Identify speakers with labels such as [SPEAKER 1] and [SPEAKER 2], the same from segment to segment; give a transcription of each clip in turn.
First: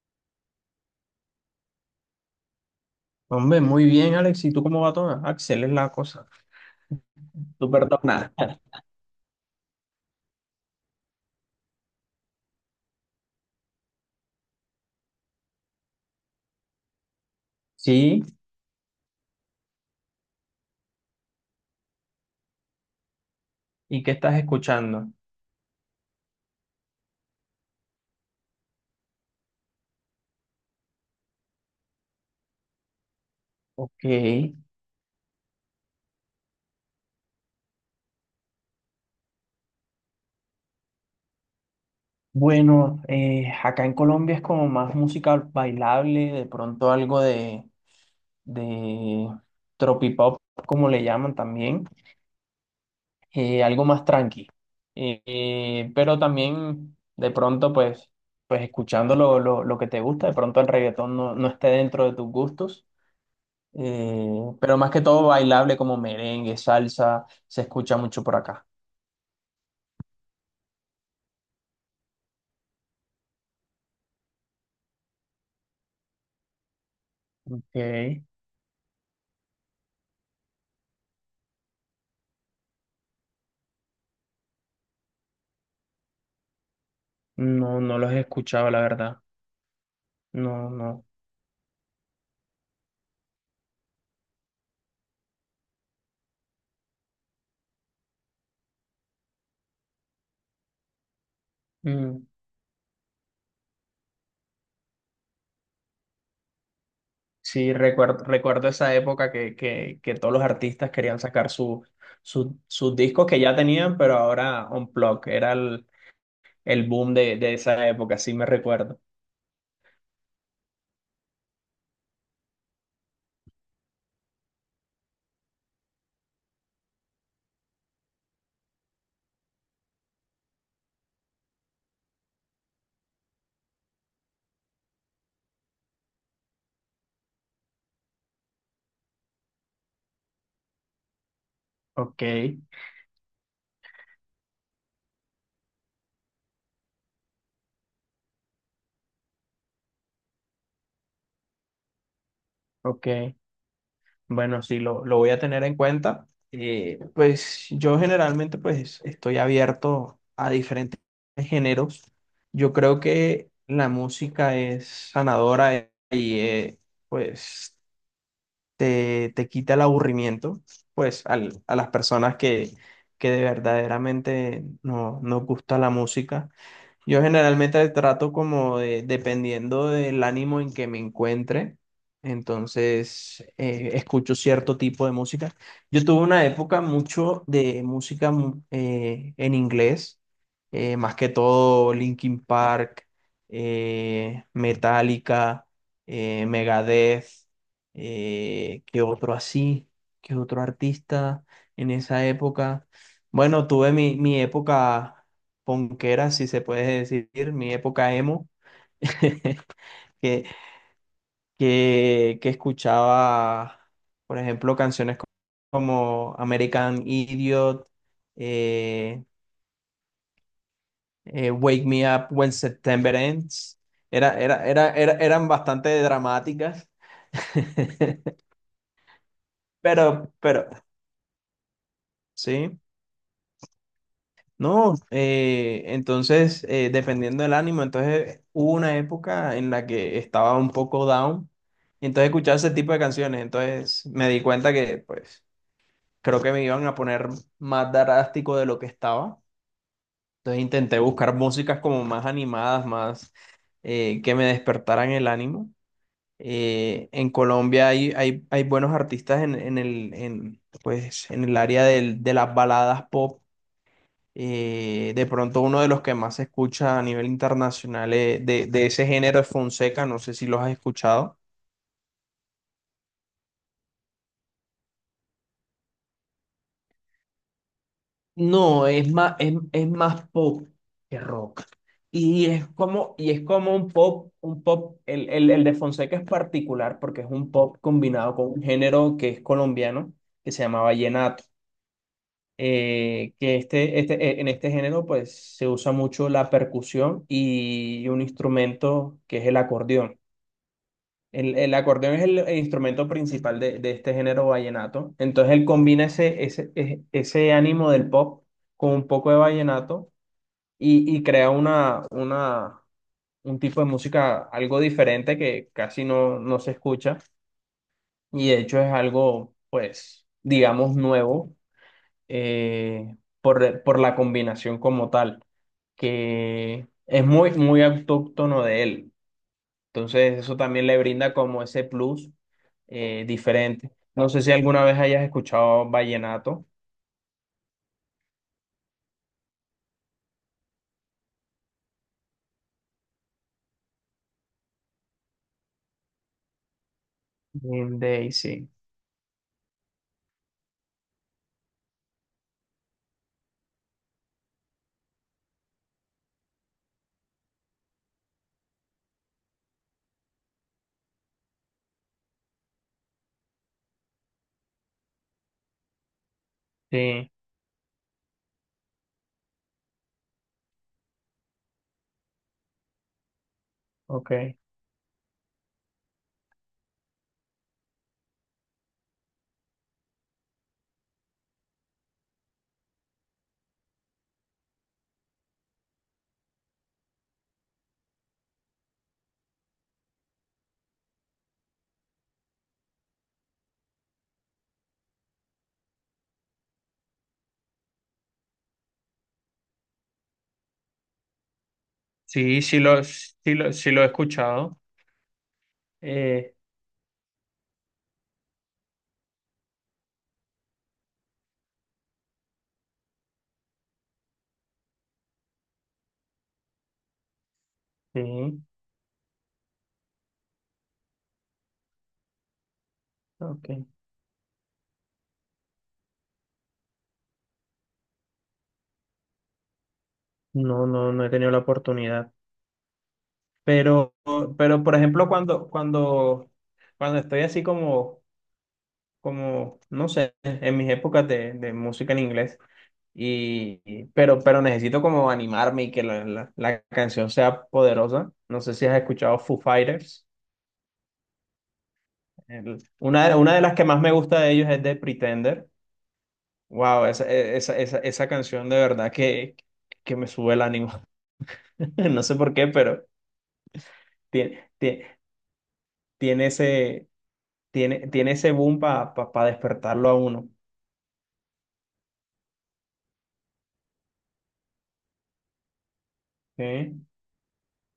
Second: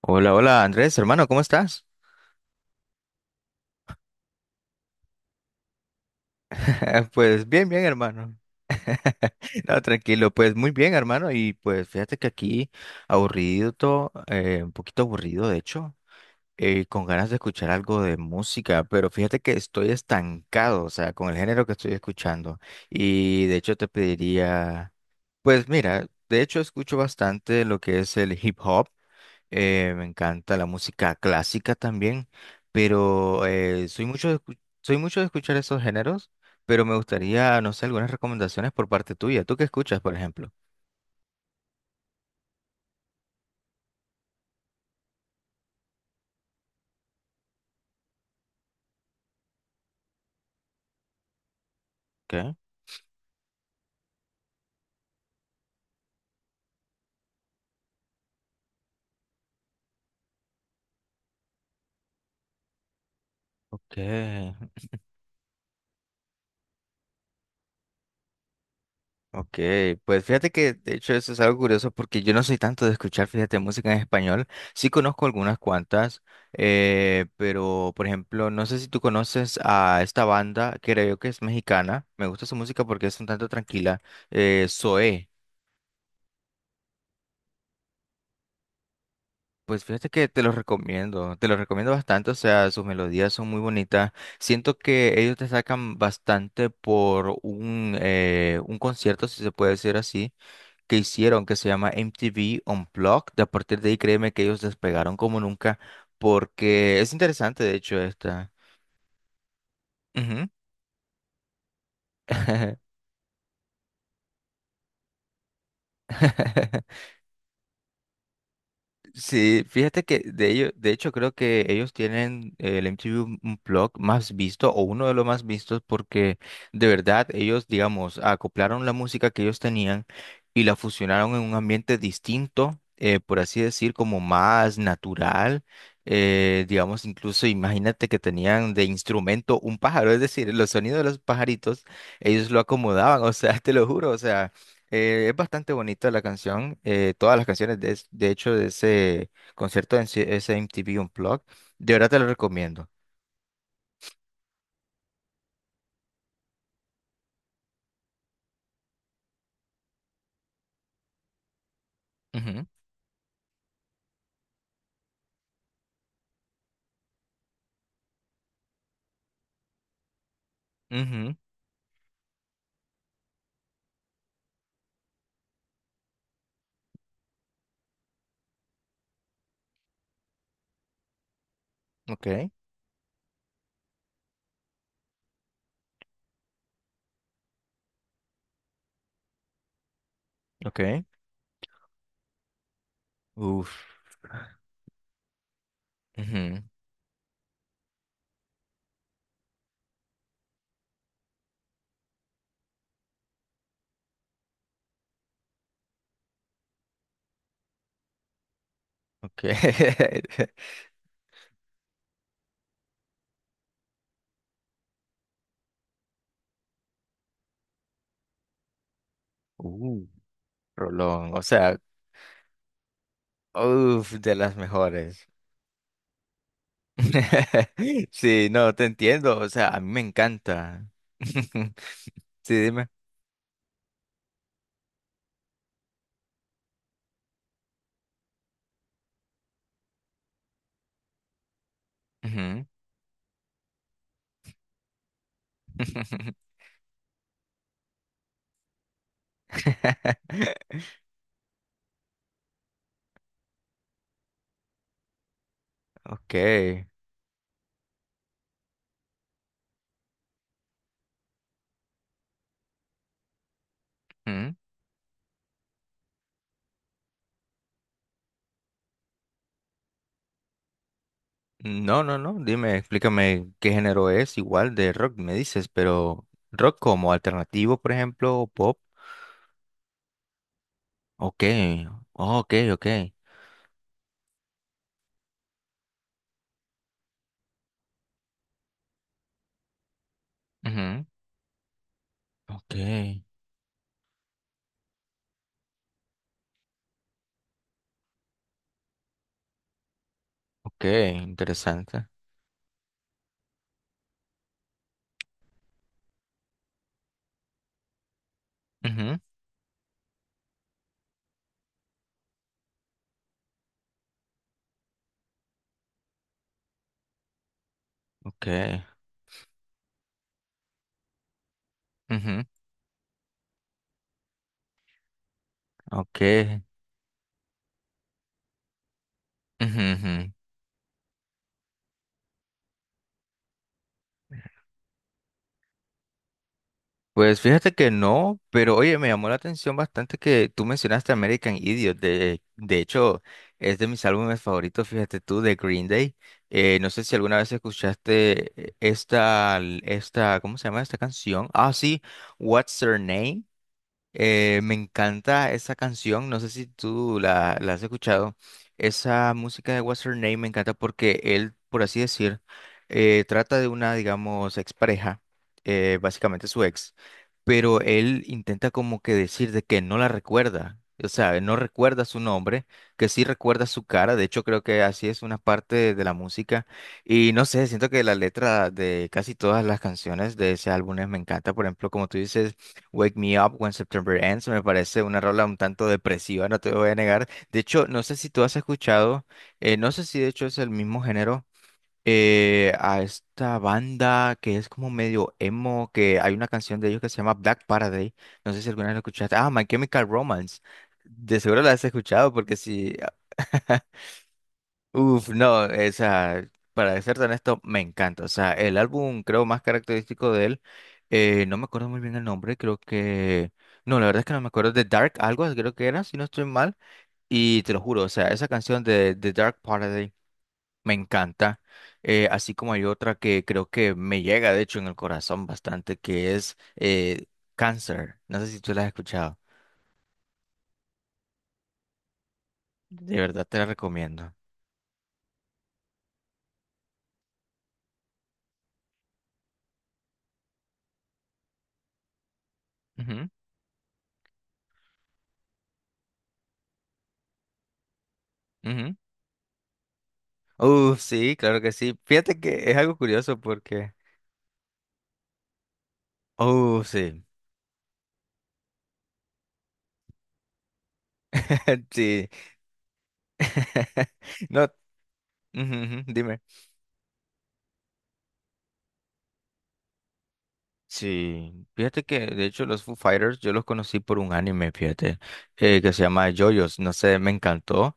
[SPEAKER 1] Hola, hola Andrés, hermano, ¿cómo estás?
[SPEAKER 2] Hombre, muy bien, Alex. ¿Y tú cómo va todo? Axel, es la cosa.
[SPEAKER 1] Pues bien,
[SPEAKER 2] Tú
[SPEAKER 1] bien,
[SPEAKER 2] perdona.
[SPEAKER 1] hermano. No, tranquilo, pues muy bien, hermano. Y pues fíjate que aquí aburrido, todo, un poquito aburrido, de hecho, con ganas de escuchar algo de
[SPEAKER 2] Sí,
[SPEAKER 1] música, pero fíjate que estoy estancado, o sea, con el género que estoy escuchando. Y de hecho te
[SPEAKER 2] ¿y qué estás
[SPEAKER 1] pediría,
[SPEAKER 2] escuchando?
[SPEAKER 1] pues mira, de hecho escucho bastante lo que es el hip hop. Me encanta la música clásica también, pero
[SPEAKER 2] Ok,
[SPEAKER 1] soy mucho soy mucho de escuchar esos géneros, pero me gustaría, no sé, algunas recomendaciones por parte tuya. ¿Tú qué escuchas, por ejemplo?
[SPEAKER 2] bueno, acá en Colombia es como más música bailable, de pronto algo de tropipop, como le llaman también,
[SPEAKER 1] ¿Qué?
[SPEAKER 2] algo más tranqui. Pero también de pronto, pues, pues escuchando lo que te gusta, de pronto el reggaetón no, no esté dentro de tus gustos. Eh,
[SPEAKER 1] Okay.
[SPEAKER 2] pero más que todo bailable como merengue, salsa, se escucha mucho por acá.
[SPEAKER 1] Okay. Pues fíjate que de hecho eso es algo curioso porque yo no soy tanto de escuchar, fíjate, música en español. Sí conozco algunas cuantas, pero por
[SPEAKER 2] Ok.
[SPEAKER 1] ejemplo, no sé si tú conoces a esta banda, creo que es mexicana. Me gusta su música porque es un tanto tranquila. Zoé.
[SPEAKER 2] No, no los he escuchado, la verdad.
[SPEAKER 1] Pues fíjate que
[SPEAKER 2] No, no.
[SPEAKER 1] te los recomiendo bastante, o sea, sus melodías son muy bonitas. Siento que ellos te sacan bastante por un concierto, si se puede decir así, que hicieron, que se llama
[SPEAKER 2] Mm.
[SPEAKER 1] MTV Unplugged. De a partir de ahí, créeme que ellos despegaron como nunca, porque es interesante,
[SPEAKER 2] Sí,
[SPEAKER 1] de hecho,
[SPEAKER 2] recuerdo,
[SPEAKER 1] esta.
[SPEAKER 2] recuerdo esa época que todos los
[SPEAKER 1] Ujú.
[SPEAKER 2] artistas querían sacar sus discos que ya tenían, pero ahora Unplugged era el boom de esa época, sí me recuerdo.
[SPEAKER 1] Sí, fíjate que de hecho creo que ellos tienen el MTV Unplugged más visto o uno de los más vistos porque de verdad ellos, digamos, acoplaron la música que ellos tenían y la fusionaron en un ambiente distinto, por así decir, como más natural. Digamos, incluso imagínate que tenían de instrumento un pájaro, es decir, los sonidos de los pajaritos,
[SPEAKER 2] Ok,
[SPEAKER 1] ellos lo acomodaban, o sea, te lo juro, o sea. Es bastante bonita la canción. Todas las canciones, de hecho, de ese concierto, ese MTV Unplugged, de verdad te lo recomiendo.
[SPEAKER 2] ok. Bueno, sí, lo voy a tener en cuenta. Pues yo generalmente pues estoy abierto a diferentes géneros.
[SPEAKER 1] Ujú,
[SPEAKER 2] Yo creo que la música es sanadora, y pues te quita el aburrimiento pues
[SPEAKER 1] ujú,
[SPEAKER 2] a las personas que de verdaderamente no, nos gusta la música. Yo generalmente trato como de, dependiendo del ánimo en que me encuentre,
[SPEAKER 1] ok,
[SPEAKER 2] entonces escucho cierto tipo de música. Yo tuve una época mucho de música en inglés,
[SPEAKER 1] ok.
[SPEAKER 2] más que todo Linkin Park,
[SPEAKER 1] Uf,
[SPEAKER 2] Metallica,
[SPEAKER 1] ujú,
[SPEAKER 2] Megadeth, ¿qué otro así? ¿Qué otro artista en esa época? Bueno, tuve mi, mi época ponquera, si se puede decir, mi época emo,
[SPEAKER 1] ok.
[SPEAKER 2] que, que escuchaba, por ejemplo, como American Idiot, eh,
[SPEAKER 1] Uh, Rolón, o sea,
[SPEAKER 2] Wake Me Up When September Ends.
[SPEAKER 1] uf, de las mejores.
[SPEAKER 2] Eran bastante dramáticas,
[SPEAKER 1] Sí, no, te entiendo. O sea, a mí me
[SPEAKER 2] pero,
[SPEAKER 1] encanta. Sí,
[SPEAKER 2] sí.
[SPEAKER 1] dime.
[SPEAKER 2] No, entonces, dependiendo del ánimo, entonces hubo una época en la que estaba un poco down, y entonces escuchaba
[SPEAKER 1] Ujú.
[SPEAKER 2] ese tipo de canciones. Entonces me di cuenta que, pues, creo que me iban a poner más drástico de lo que estaba, entonces intenté buscar músicas como más animadas, más que me despertaran el ánimo.
[SPEAKER 1] Ok.
[SPEAKER 2] En Colombia hay buenos artistas pues, en el área de las baladas pop, de pronto uno de los que más se escucha a nivel internacional, de ese género es Fonseca, no sé si los has escuchado.
[SPEAKER 1] No, no, no. Dime, explícame qué género es, igual de rock me dices, pero rock como alternativo, por ejemplo, o pop.
[SPEAKER 2] No, es más pop que
[SPEAKER 1] Ok,
[SPEAKER 2] rock.
[SPEAKER 1] oh, ok, ok.
[SPEAKER 2] Y es como un pop, el de Fonseca es particular porque es un pop combinado con un género que es colombiano, que se llama
[SPEAKER 1] Ujú.
[SPEAKER 2] vallenato.
[SPEAKER 1] Ok,
[SPEAKER 2] Que este, en este género pues se usa mucho la percusión y un instrumento que es el acordeón.
[SPEAKER 1] ok,
[SPEAKER 2] El
[SPEAKER 1] interesante.
[SPEAKER 2] acordeón es el instrumento principal de este género vallenato. Entonces él combina ese ánimo del pop con un
[SPEAKER 1] Ujú.
[SPEAKER 2] poco de vallenato y crea una, un tipo de música algo diferente que casi no, no se escucha.
[SPEAKER 1] Ok,
[SPEAKER 2] Y de hecho es algo, pues, digamos, nuevo,
[SPEAKER 1] ujú,
[SPEAKER 2] eh, por la combinación como tal,
[SPEAKER 1] ok,
[SPEAKER 2] que es muy, muy autóctono de él.
[SPEAKER 1] ujú, ujú.
[SPEAKER 2] Entonces, eso también le brinda como ese plus diferente. No sé si alguna vez hayas escuchado vallenato.
[SPEAKER 1] Pues fíjate que no, pero oye, me llamó la atención bastante que tú mencionaste American Idiot. De hecho, es de mis álbumes favoritos, fíjate tú, de Green Day. No sé si alguna vez
[SPEAKER 2] Green Day,
[SPEAKER 1] escuchaste
[SPEAKER 2] sí.
[SPEAKER 1] esta, ¿cómo se llama esta canción? Ah, sí, What's Her Name. Me encanta esa canción, no sé si tú la has escuchado. Esa música de What's Her Name me encanta porque él, por así decir, trata de una, digamos, expareja, básicamente su ex,
[SPEAKER 2] Sí,
[SPEAKER 1] pero él intenta como que decir de que no la recuerda, o sea, no recuerda su nombre, que sí recuerda su cara, de
[SPEAKER 2] ok.
[SPEAKER 1] hecho creo que así es una parte de la música y no sé, siento que la letra de casi todas las canciones de ese álbum me encanta, por ejemplo, como tú dices. Wake Me Up When September Ends me parece una rola un tanto depresiva, no te voy a negar. De hecho, no sé si tú has escuchado, no sé si de hecho es el mismo género, a esta banda que es como medio emo, que hay una canción de ellos que se llama Black Paradise. No sé si alguna vez la escuchaste. Ah, My Chemical Romance. De seguro la has escuchado porque
[SPEAKER 2] Sí sí
[SPEAKER 1] si...
[SPEAKER 2] lo, sí lo, sí lo he escuchado.
[SPEAKER 1] Uf, no, o sea,
[SPEAKER 2] Eh,
[SPEAKER 1] para ser honesto, me encanta. O sea, el álbum creo más característico de él, no me acuerdo muy bien el nombre, creo que... No, la verdad es que no me acuerdo de Dark, algo creo que era, si no estoy mal. Y te lo juro, o sea, esa
[SPEAKER 2] sí,
[SPEAKER 1] canción de, The Dark Paradise me encanta. Así como hay otra que creo
[SPEAKER 2] ok.
[SPEAKER 1] que me llega, de hecho, en el corazón bastante, que es Cancer. No sé si tú la has escuchado.
[SPEAKER 2] No, no, no he tenido la oportunidad.
[SPEAKER 1] De verdad te la
[SPEAKER 2] Pero,
[SPEAKER 1] recomiendo.
[SPEAKER 2] pero por ejemplo, cuando estoy así como, como, no sé, en mis épocas de música en inglés.
[SPEAKER 1] Ujú,
[SPEAKER 2] Y, pero necesito como animarme y que la canción sea poderosa. No sé si
[SPEAKER 1] ujú.
[SPEAKER 2] has escuchado Foo Fighters.
[SPEAKER 1] Sí, claro que sí. Fíjate que es algo
[SPEAKER 2] Una,
[SPEAKER 1] curioso
[SPEAKER 2] una de las que
[SPEAKER 1] porque...
[SPEAKER 2] más me gusta de ellos es de Pretender. Wow,
[SPEAKER 1] Sí.
[SPEAKER 2] esa, e, esa, esa, esa canción de verdad que me sube el ánimo. No
[SPEAKER 1] Sí.
[SPEAKER 2] sé por qué, pero
[SPEAKER 1] No,
[SPEAKER 2] tiene,
[SPEAKER 1] ujú, ujú, dime.
[SPEAKER 2] tiene ese, tiene, tiene ese boom para pa despertarlo a uno.
[SPEAKER 1] Sí, fíjate que de hecho los Foo Fighters yo los conocí por un anime, fíjate, que se llama JoJo's, no
[SPEAKER 2] Sí.
[SPEAKER 1] sé, me encantó.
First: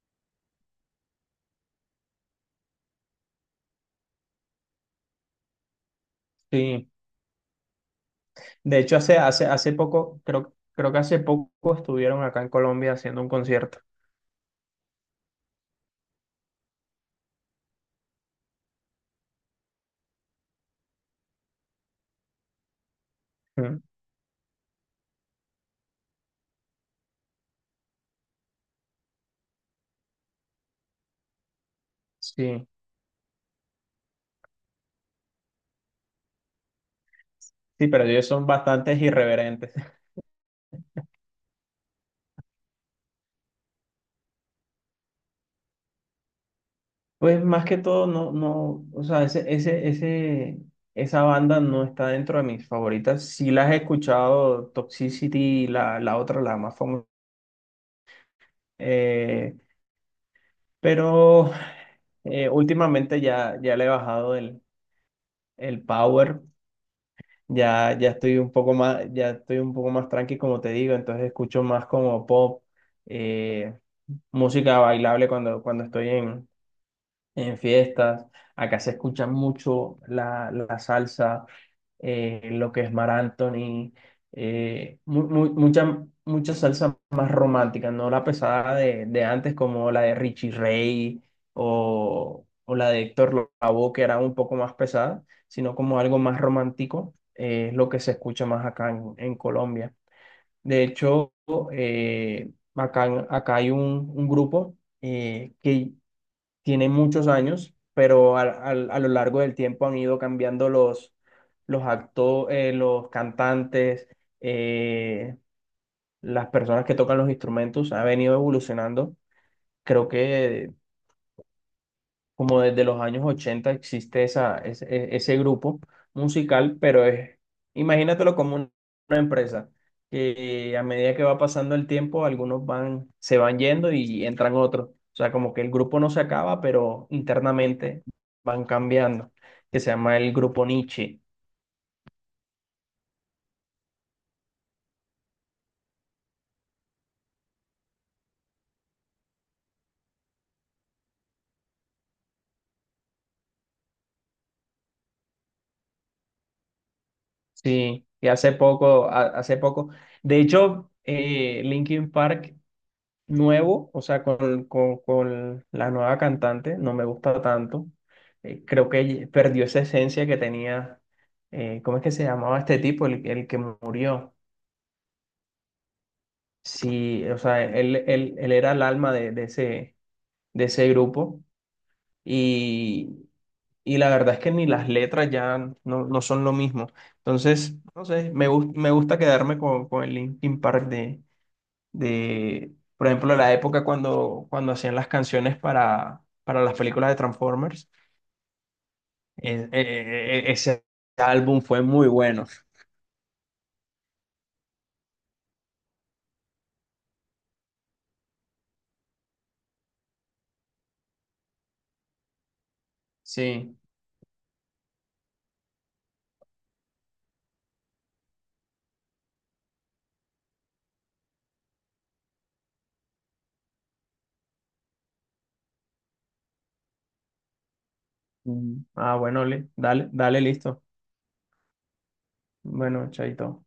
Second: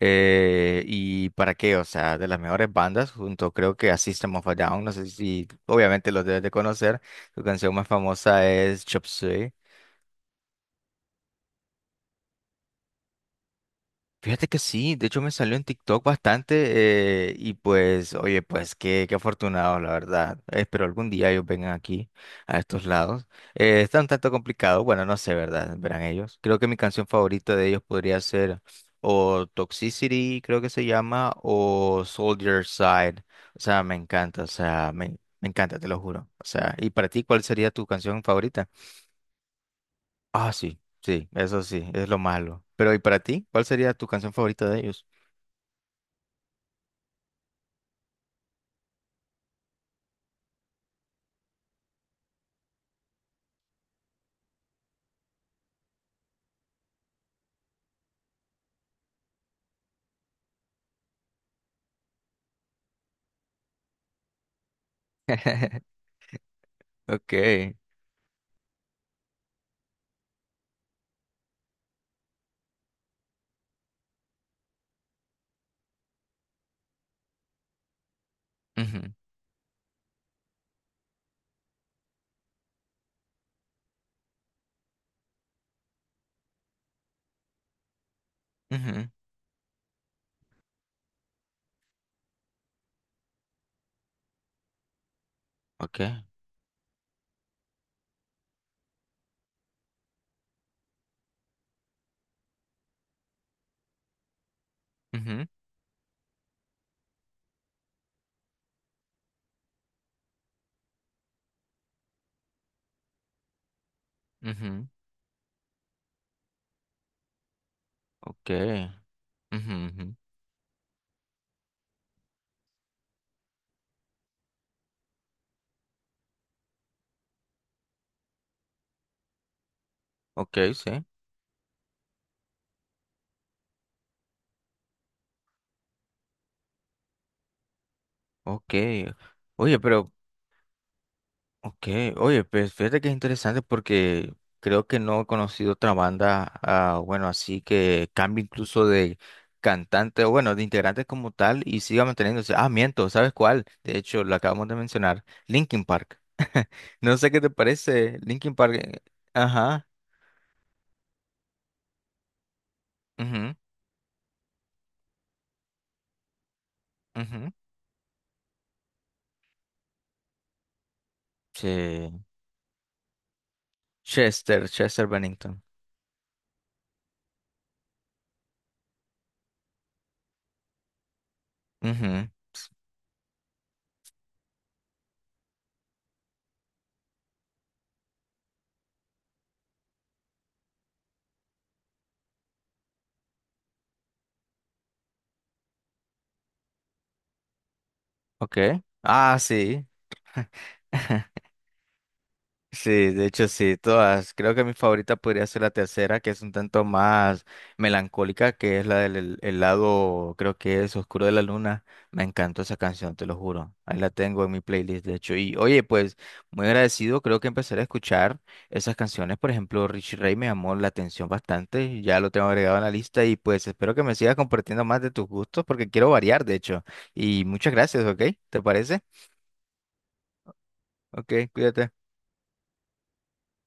[SPEAKER 1] Y para qué, o sea, de las mejores bandas, junto creo que a System of a Down, no sé si obviamente los debes de
[SPEAKER 2] Sí.
[SPEAKER 1] conocer, su canción más famosa
[SPEAKER 2] De
[SPEAKER 1] es
[SPEAKER 2] hecho,
[SPEAKER 1] Chop Suey.
[SPEAKER 2] hace poco, creo, creo que hace poco estuvieron acá en Colombia haciendo un concierto.
[SPEAKER 1] Fíjate que sí, de hecho me salió en TikTok bastante y pues, oye, pues qué, qué afortunados, la verdad. Espero algún día ellos vengan aquí, a estos lados.
[SPEAKER 2] Mm.
[SPEAKER 1] Está un tanto complicado, bueno, no sé, ¿verdad? Verán ellos. Creo que mi canción favorita de ellos podría ser o Toxicity, creo que se llama, o Soldier
[SPEAKER 2] Sí.
[SPEAKER 1] Side. O sea, me encanta, o sea, me encanta, te lo juro. O sea, ¿y para ti cuál sería tu
[SPEAKER 2] Sí, pero
[SPEAKER 1] canción
[SPEAKER 2] ellos son
[SPEAKER 1] favorita?
[SPEAKER 2] bastantes irreverentes.
[SPEAKER 1] Ah, sí, sí, eso sí, es lo malo. Pero ¿y para ti? ¿Cuál sería tu canción favorita de ellos?
[SPEAKER 2] Pues más que todo, no, no, o sea, esa banda no está dentro de mis favoritas. Sí las he escuchado, Toxicity, la otra, la más famosa. eh, pero Últimamente ya, ya le he bajado el power.
[SPEAKER 1] Okay.
[SPEAKER 2] Ya, ya estoy un poco más, ya estoy un poco más tranqui, como te digo. Entonces escucho más como pop, eh, música bailable cuando estoy en fiestas. Acá se
[SPEAKER 1] Ujú,
[SPEAKER 2] escucha mucho la, la salsa, lo que es Mar Anthony, mucha, mucha salsa más romántica, no la pesada
[SPEAKER 1] ujú,
[SPEAKER 2] de antes como la de Richie Ray o la de Héctor Lavoe, que era un poco más pesada, sino como algo
[SPEAKER 1] Okay.
[SPEAKER 2] más romántico. Es lo que se escucha más acá en Colombia. De hecho, eh, acá, acá hay un grupo
[SPEAKER 1] Ujú,
[SPEAKER 2] que tiene muchos años, pero lo largo del tiempo han ido cambiando los, los cantantes,
[SPEAKER 1] ujú,
[SPEAKER 2] eh, las personas que tocan los instrumentos, ha venido
[SPEAKER 1] Okay.
[SPEAKER 2] evolucionando.
[SPEAKER 1] Ujú, ujú,
[SPEAKER 2] Creo que como desde los años 80 existe esa, ese, ese grupo musical, pero es, imagínatelo como una empresa,
[SPEAKER 1] Okay,
[SPEAKER 2] que a
[SPEAKER 1] sí.
[SPEAKER 2] medida que va pasando el tiempo, algunos van, se van yendo y entran otros. O sea, como que el grupo no se acaba, pero internamente van
[SPEAKER 1] Okay.
[SPEAKER 2] cambiando,
[SPEAKER 1] Oye,
[SPEAKER 2] que se
[SPEAKER 1] pero
[SPEAKER 2] llama el grupo Nietzsche.
[SPEAKER 1] okay, oye, pues fíjate que es interesante porque creo que no he conocido otra banda ah, bueno, así que cambie incluso de cantante o bueno, de integrante como tal y siga manteniéndose. Ah, miento, ¿sabes cuál? De hecho, lo acabamos de mencionar, Linkin Park. No sé qué te
[SPEAKER 2] Sí,
[SPEAKER 1] parece,
[SPEAKER 2] y hace
[SPEAKER 1] Linkin Park.
[SPEAKER 2] poco, hace
[SPEAKER 1] Ajá.
[SPEAKER 2] poco, de hecho, Linkin Park
[SPEAKER 1] Ujú,
[SPEAKER 2] nuevo, o sea, con la nueva cantante, no me gusta
[SPEAKER 1] ujú,
[SPEAKER 2] tanto. Creo que ella perdió esa esencia que tenía. ¿Cómo es que
[SPEAKER 1] Sí.
[SPEAKER 2] se llamaba este tipo, el que murió?
[SPEAKER 1] Chester, Chester Bennington.
[SPEAKER 2] Sí, o sea, él era el alma de ese grupo
[SPEAKER 1] Ujú,
[SPEAKER 2] y, y la verdad es que ni las letras ya no, no son lo mismo. Entonces, no sé, me gusta quedarme con el Linkin Park de, por ejemplo, la época cuando, cuando hacían las canciones para las películas de Transformers.
[SPEAKER 1] Ok. Ah, sí.
[SPEAKER 2] Ese álbum fue muy bueno.
[SPEAKER 1] Sí, de hecho sí, todas. Creo que mi favorita podría ser la tercera, que es un tanto más melancólica, que es la del el lado, creo que es Oscuro de la Luna. Me encantó esa canción, te lo juro.
[SPEAKER 2] Sí.
[SPEAKER 1] Ahí la tengo en mi playlist, de hecho. Y oye, pues muy agradecido, creo que empezaré a escuchar esas canciones. Por ejemplo, Richie Ray me llamó la atención bastante, ya lo tengo agregado en la lista y pues espero que me sigas compartiendo más de tus gustos porque quiero variar, de hecho. Y muchas gracias, ¿ok? ¿Te
[SPEAKER 2] Mm.
[SPEAKER 1] parece?
[SPEAKER 2] Ah, bueno, dale, dale, listo.
[SPEAKER 1] Ok, cuídate.
[SPEAKER 2] Bueno, chaito.